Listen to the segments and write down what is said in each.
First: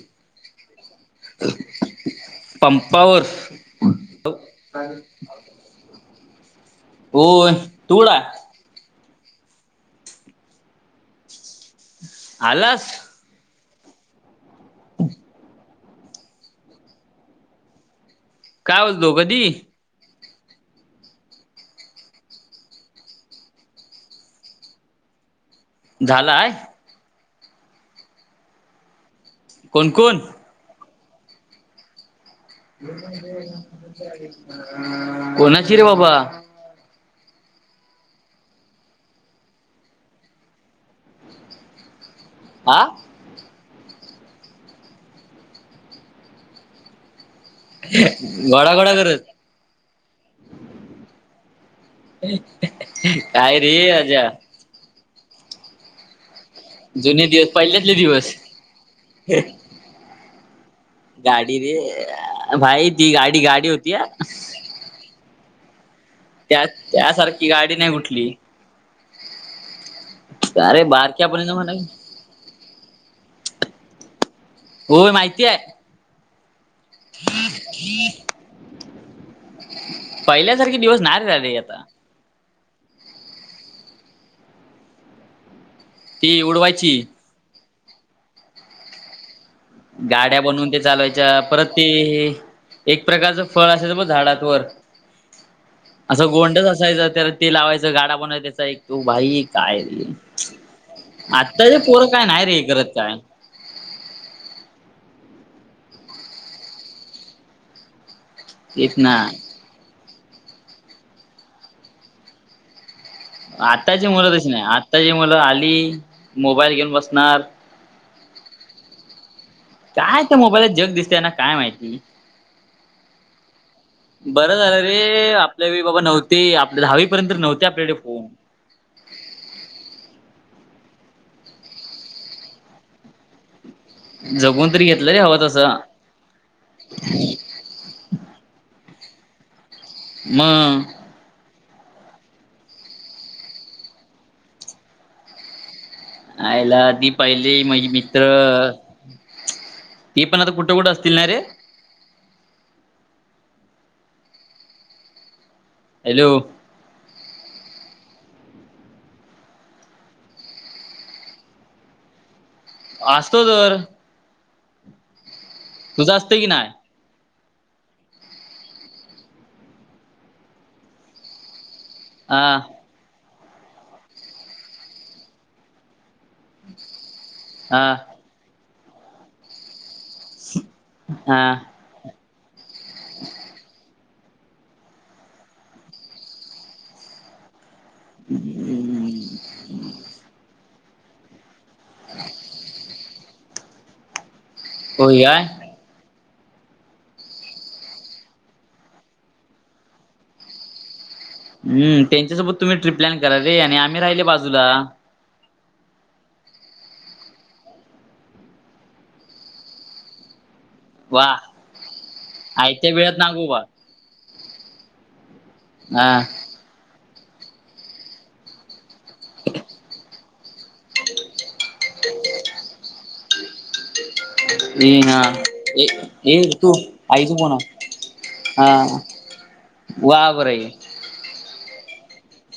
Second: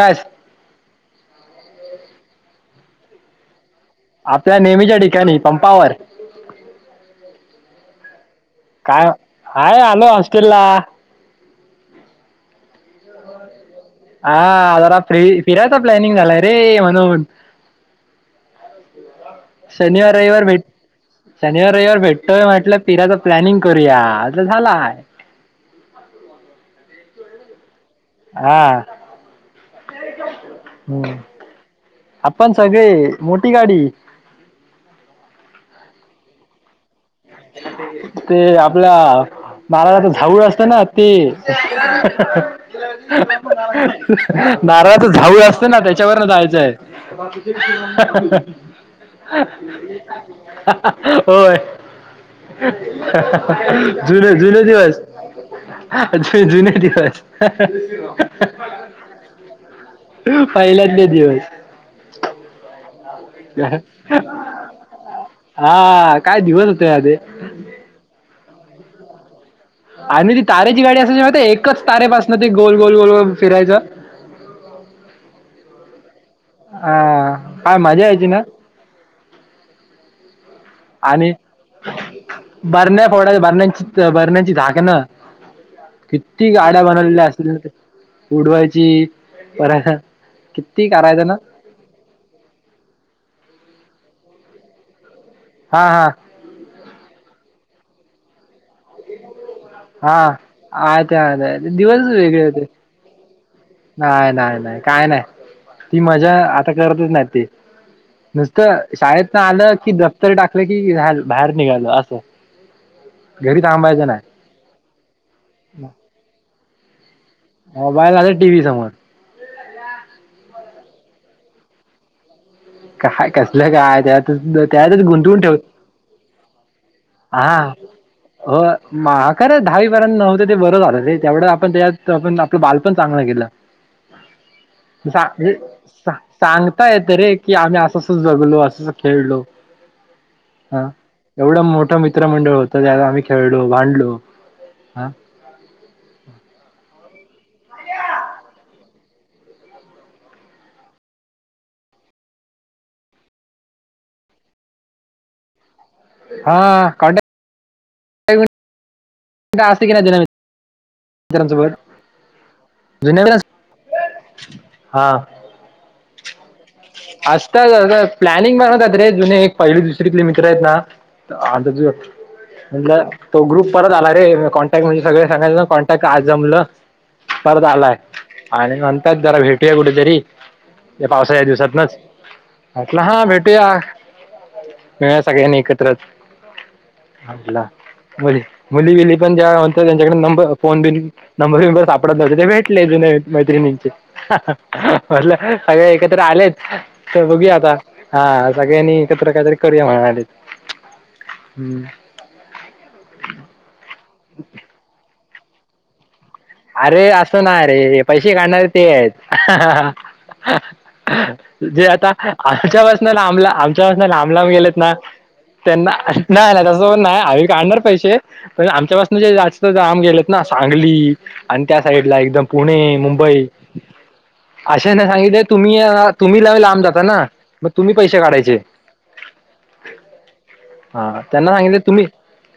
बस पंपावर आपल्या नेहमीच्या ठिकाणी पंपावर. कोण, तुकुठाय. काय, हाय आलोय हॉस्टेल ला. आलास. हां, जरा फी फिरायचा प्लॅनिंग झालाय रे म्हणून. काय बोलतो कधी? शनिवार रविवार भेट शनिवार रेवार भेटतोय म्हटलं फिराच प्लॅनिंग करूया, असं झाला हाय. झालाय. हां. कोण कोण? हम्म, आपण सगळे मोठी गाडी. कोणाची रे बाबा? [unintelligible] ते आपल्या बालाला झाऊूळ असतं ना ते. हा नारळाचा झाऊळ असतं ना त्याच्यावरन जायचंय आहं. घोडा घोडा करत होय. काय रे राजा जुने जुने दिवस ते जुने, दिवस जुने पहिल्यातले दिवस पहिल्या गाडी रे भाई ती गाडी गाडी होती हा, हा काय त्या दिवस होते ना ते त्यासारखी गाडी नाही कुठली, आणि ती तारेची अरे गाडी असायची बारक्यापर्यंत म्हणा एकच तारेपासनं ते गोल गोल गोल गोल फिरायचं? हो माहिती आहं. हा काय मजा यायची ना. पहिल्यासारखे दिवस नाय रे आणि राहिले आता. बरण्या फोडायच्या बरण्याची बरण्याची झाकणं ती किती गाड्या उडवायची बनवल्या असतील ना ते उडवायची. परत गाड्या बनवून ते किती करायचं ना चालवायच्या परत ते हे एक प्रकारचं फळ असायचं बग झाडानवर हा हा असं गोंडच असा असायचं त्याला ते लावायंच गाडा बनवायचं. एक तू भाई काय रे हा आयत्या आयत्या ते आत्ताची दिवस पोरं काय वेगळे नाही रे हे होते करत काय, नाही नाही काय नाही ती मजा आता करतच नाही ती. नुसतं तेच ना शाळेतन आलं की दफ्तर टाकलं की बाहेर निघालं असं, घरी आत्ताची थांबायचं मुलं तशी नाही आत्ताची मुलं आली मोबाईल घेऊन बसणार, मोबाईल नाहीतर टीव्ही समोर, काय त्या मोबाईलात जग दिसतेय यांना काय माहिती. काय कसलं काय त्यातच बरं झालं रे त्यातच गुंतवून ठेवत आपल्या वेळी बाबा नव्हते आपल्या दहावीपर्यंत तरी नव्हते आपल्याकडे फोन होय म खरं दहावीपर्यंत नव्हतं ते बरं झालं ते तेवढंच आपण त्यात आपण आपलं बाल पण चांगलं गेलं. [unintelligible] जगून तरी घेतलं रे हवं तसं सागीनं सांगता येतं रे. की आम्ही असं असं जगलो असं असं खेळलो. म अ ह एवढं मोठं मित्रमंडळ होतं त्यात आम्ही खेळलो, भांडलो. हा आयला ती पाहिले माझी मित्र ती पण आता कुठं कुठं असतील ना रे? हॅलो हा कॉन्टाक [unintelligible] [inaudible] मित्रांसोबत. जुन्या असतो मित्रां- तर. हा तुझं असतंय की नाय? असतात प्लॅनिंग बनवतात रे जुने एक पहिली दुसरीतले मित्र आहेत ना, आता जग हा म्हणल तो ग्रुप परत आला रे कॉन्टॅक्ट म्हणजे सगळे सांगयचं कॉन्टॅक्ट आज जमलं परत हा आलाय आणि नंतर जरा भेटूया कुठेतरी. ह्या हा पावसाळ्या दिवस [unintelligible] म्हटलं हा भेटूया. मिळूया सगळ्यांनीच एकत्रच. आडला मुली मुली बीली पण ज्या होत्या त्यांच्याकडे नंबर फोन बिन नंबर बिंबर सापडत नव्हते ते भेटले जुने मैत्रिणींचे. होय म्हंटल काय सगळे एकत्र आलेत तर बघूया आता हा सगळ्यांनी एकत्र काहीतरी करूया म्हणालेत. हम्म त्यांच्यासोबत तुम्ही ट्रिप प्लॅन करा रे आणि आम्ही राहिले बाजूला. अरे असं नाय रे पैसे घालणारे ते आहेत. वा जे आता आमच्या आयत्या पाासनं वेळात लांबला नागोबा आमच्या पासनं लांब लांब गेलेत ना त्यांना हा नाही नाही तसं पण नाही आम्ही काढणार पैसे, पण आमच्या पाासन जे जास्त लांब गेलेत ना सांगली आणि त्या साईडला एकदम पुणे, मुंबई ए अशांना हा सांगितलंय तुम्ही ए अ ए तुम्ही लय तू लांब जाता ना, आईच फोन मग आहे. तुम्ही पैसे काढायचे. हा वा बर आहे. हा त्यांना सांगितलंय तुम्ही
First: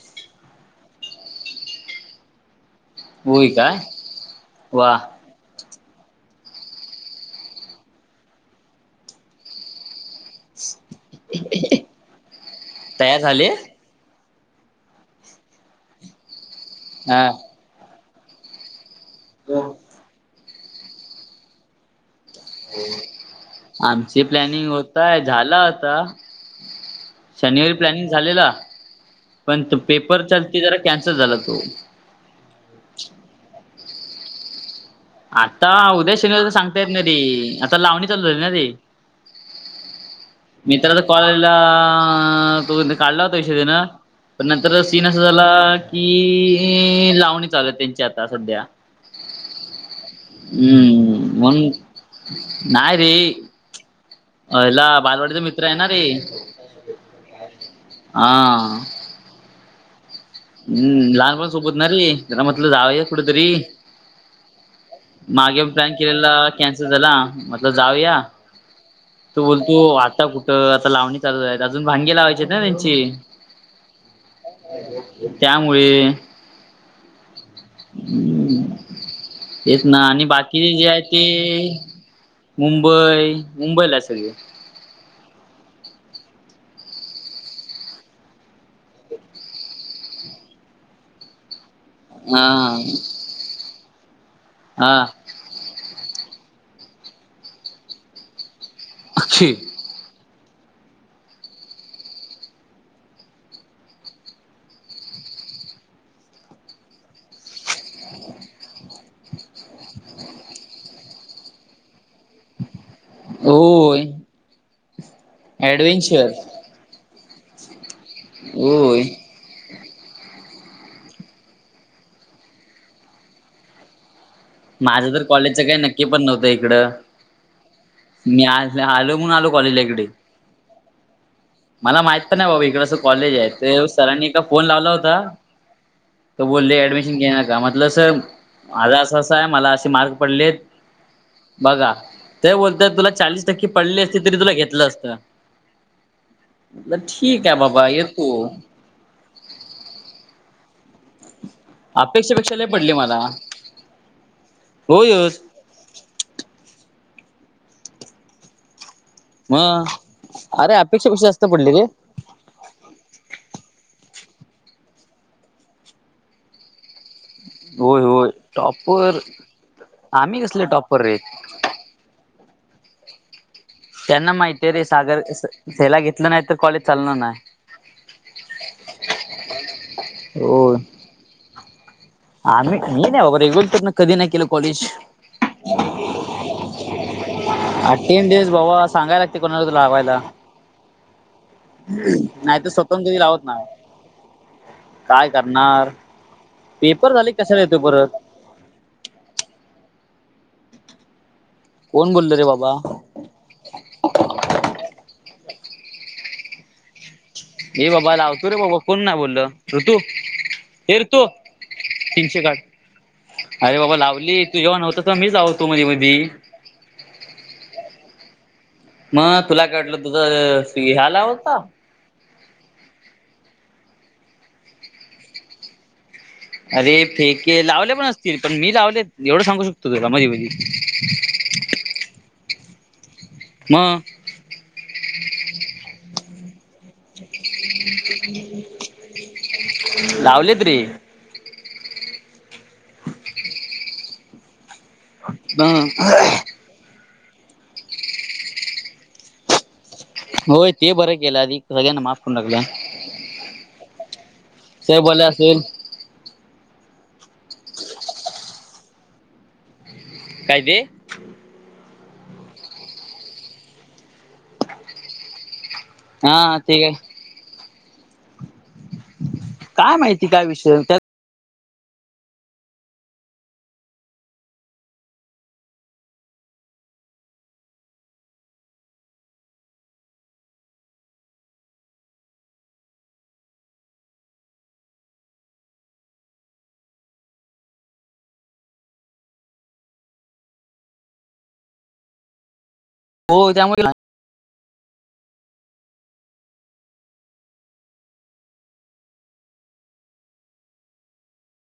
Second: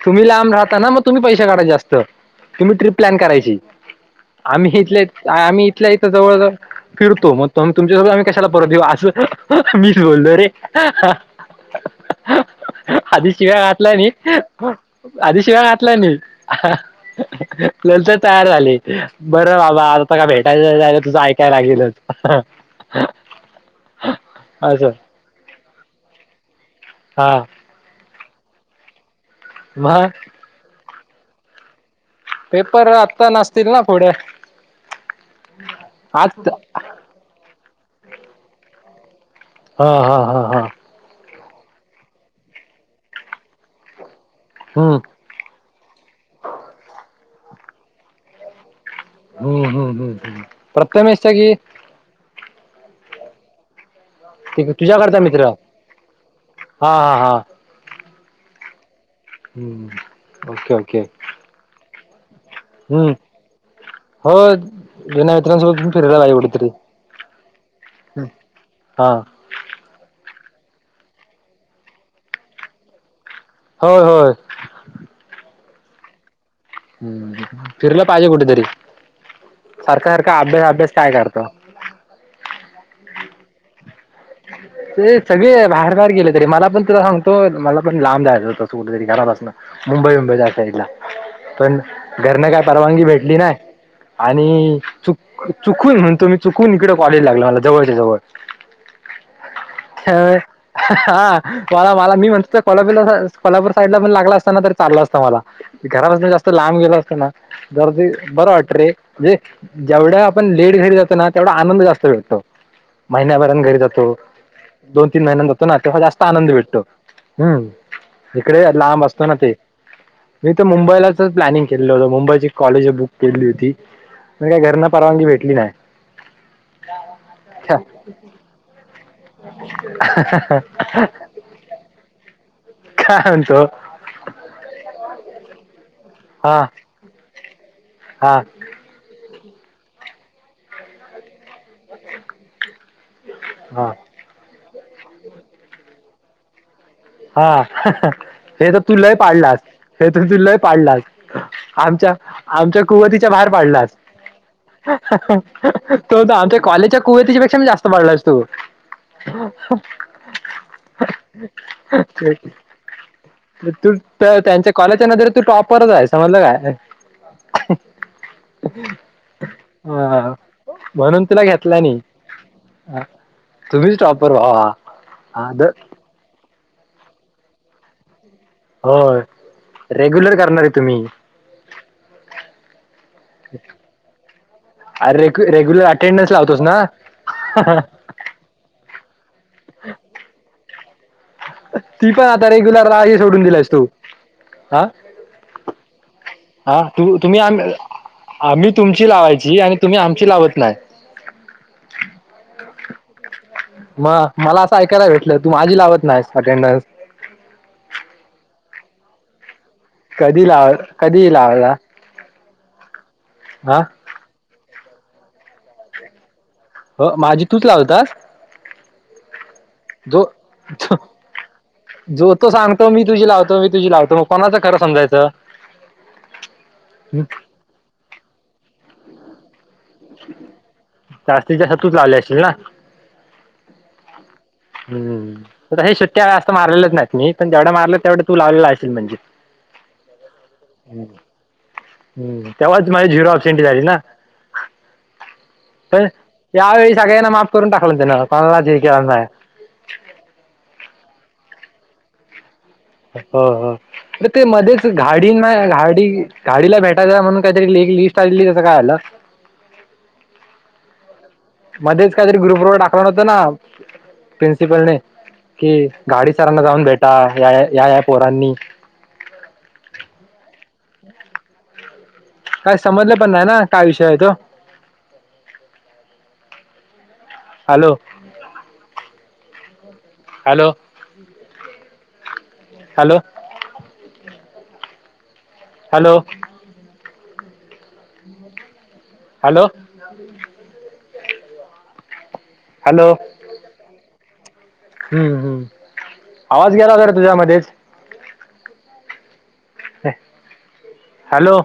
तुम्ही लांब राहता ना, मग तुम्ही पैशे काढा जास्त. तुम्ही ट्रिप प्लॅन होय करायची. काय आम्ही वा इथल्या आम्ही इथल्या इथं जवळ जवळ फिरतो, मग तुम्ही तुमच्यासोबत आम्ही कशाला परत येऊ असं मीच बोललो रे. तयार आधी झाले शिव्या घातल्या मी. आधी शिव्या घातल्या मी हा नंतर तयार झाले. बरं बाबा आता काय भेटायला जायचं तर तुझं ऐकाय लागेलच. आमची प्लॅनिंग असं होतं झालं होतं हा शनिवारी प्लॅनिंग झालेला, पण तो मग पेपरचा ते जरा कॅन्सल झाला तो. पेपर आत्ता नसतील ना पुढे? आता उद्या आज शनिवारच सांगता येत ना रे, आता लावणी चालू झाली ना रे. हा हा हा हा. मित्राचा कॉल‌ आलेला, तो म्हणतोय काढला होता विषय त्यांन, पण नंतरचा हम्म सीन असं झाला की लावणी चालू आहेत त्यांची आता सध्या. हम्म हम्म हम्म. प्रथमेशचा की नाय रे ते पहिला तुझ्याकडचा बालवाडीचा मित्र आहे ना रे हा हा हा हा. हम्म. ओके ओके हम्म लहानपणा सोबत ना रे त्याला म्हटलं जाऊया हम्म कुठतरी. हो जुन्या मागे पण मित्रांसोबत प्लॅन फिरायला केलेला पाहिजे कुठेतरी कॅन्सल झाला. म्हटलं जाऊया हा. तो बोलतो आता कुठं आता लावणी चालू झाली. अजून भांगी लावायचे आहेत ना त्यांची. होय होय. त्यामुळे हम्म फिरलं पाहिजे कुठेतरी. तेच ना सारखा आणि सारखा बाकीचे अभ्यास जे अभ्यास आहे काय ते करतो मुंबई मुंबईला आहेत सगळे. ते सगळे बाहेर बाहेर गेलेत रे. मला पण तुला सांगतो, मला पण लांब जायचं होतं कुठतरी घरापासनं. मुंबई-बिंबई त्या साईडला पण हा घरनं काय परवानगी भेटली नाही. आणि हा चु-चुकून म्हणतो मी चुकून इकडे कॉलेज लागलं मला जवळच्या जवळ. [unintelligible] [unintelligible] ह्.. हा.. मला.. मला मी म्हणत कोल्हापूरला कोल्हापूर साईडला पण लागला असताना तरी चाललं असतं मला. घरापासन जास्त लांब गेल असत ना जर बरं वाट रे.. जेवढ्या आपण लेट घरी जातो ना तेवढा आनंद जास्त भेटतो, महिन्याभरान घरी जातो. व्हय दोन- तीन महिन्यात जातो ना तेव्हा जास्त आनंद भेटतो, ह्म्म्.. इकडे होय लांब असतो ना ते मी तर मुंबईलाचच प्लॅनिंग केलेलं होत मुंबईची कॉलेज बुक केली होती. घरना माझं तर परवानीे भेटली कॉलेजचं नाही. काही नक्की पण नव्हत इकड, अच्छा, मी आज आलो. म्हणून आलो कॉलेजला इकडे मला माहित नाही बाबा इकड अस काय कॉलेज आहे, म्हणतो ते सरांनी एकदा फोन लावला होता. तर हा बोले ऍडमिशन घेणार का? म्हटलं सर हा माझ असं.. असं.. आहे मला असे मार्क पडलेत. बगा, ते बोलतेत तुला चाळीस टक्के हा पडले असते तरी तुला घेतलं असतं. म्हटलं ठीक हा.. आहे बाबा ह्.. ह.. येतो हे तर तु लाय पाडलास, हे तू लय पाडलास. आमच्या... अपेक्षेपेक्षा लय आमच्या पडली मला. कुवतीच्या बाहेर पाडलाच. ह्.. ह्.. ह्.. होयच. ह्.. तो तर आमच्या कॉलेजच्या कुवतीच्या पेक्षा बी जास्त पाडलास तु मग.. अरे.. अपेक्षा पेक्षा जास्त पडले रे.. [inaudible] तू त्या.. त्यांच्या कॉलेजच्या नजरेत तू टॉपरच आहे, समजलं काय होय.. होय.. टॉपर.. हा. आम्ही कसले टॉपर रे? म्हणून [unintelligible] तुम्हीच टॉपर त्यांना व्हा माहितीय रे सागर स.. हा द ह्याला घेतलं नाही तर कॉलेज चालणार नाय. होय.. रेग्युलर करणारे होय. तुम्ही आम्ही.. मी नाही बाबा रेगुलर तर कधी नाही केल. अरे.. रे.. रेग्युलर अटेंडन्स लावतोस ना.. ह्.. ह्.. तीन डेस भावा सांगाय लागते कोणाला तरी लावायला. ती ह्ह्.... पण आता नाही तर रेग्युलर स्वतःहुन कधी राहायची सोडून लावत नाय. दिलायस तू हा काय करणार.. हा पेपर तू झाले तुम्ही की आम कशाला येतो परत आम्ही तुमची लावायची आणि तुम्ही आमची लावत नाय. कोण बोल रे.. बाबा मग.. मला असं ऐकायला भेटलं, तू माझी लावत नाहीस अटेंडन्स. हे.. बाबा लावतो रे... बाबा कोण नाय बोल. ऋतू.. कधी लाव हे ऋतू... कधी लावला तीनशे साठ, अरे.. हा बाबा लावली. तू जेव्हा नव्हतास मीच लावत होतो मधी.. मधी.. हो, माझी तूच लावतास. मग तुला काय वाटलं, जो तुझं हे.. स्. आला होता. जो तो सांगतो मी तुझी लावतो, मी तुझी लावतो मग कोणाचं खरं समजाच. अरे.. फेके लावले पण असतील पण मी लावले एवढं सांगू शकतो तुला मधी.. मधी.. जास्तीत जास्त तूच लावले असतील ना? म.. हम्म.. हे शिट्ट्या जास्त मारलेलेच नाहीत. मी पण जेवढ्या मारलं तेवढा तू लावलेला अशील, म्हणजे लावलेत रे हम्.. तेव्हाच माझी झिरो अपसेन्टी झाली ना? ह्म्म्म.. हा.. त्यावेळी सगळ्यांना माफ करून टाकलंन त्यानं कोणाला जे केल्यानं नाय. होय ते बरं केलं आधीक सगळ्यांना माफ करून टाकलं. हो हो अरे ते मध्येच साहेब आले घाडी असेल नाय घाडी. घाडीला भेटायचाय म्हणून काईतरी एक ली लिस्ट आलेली त्याच काय आलं? काय ते? मध्येच कायतरी ग्रुप वर टाकलन होत ना प्रिन्सिपलने, कि घाडी हा सरांना ते जाऊन भेटा काय या या या या पोरांनी. काय माहिती काय विषय न त्यात काय समजलं पण नाय ना काय विषयाय तो. Hello hello hello hello hello [inaudible] hello हो त्यामुळे ना हम्म हम्म आवाज गेला कारं तुझा मध्येच. हॅलो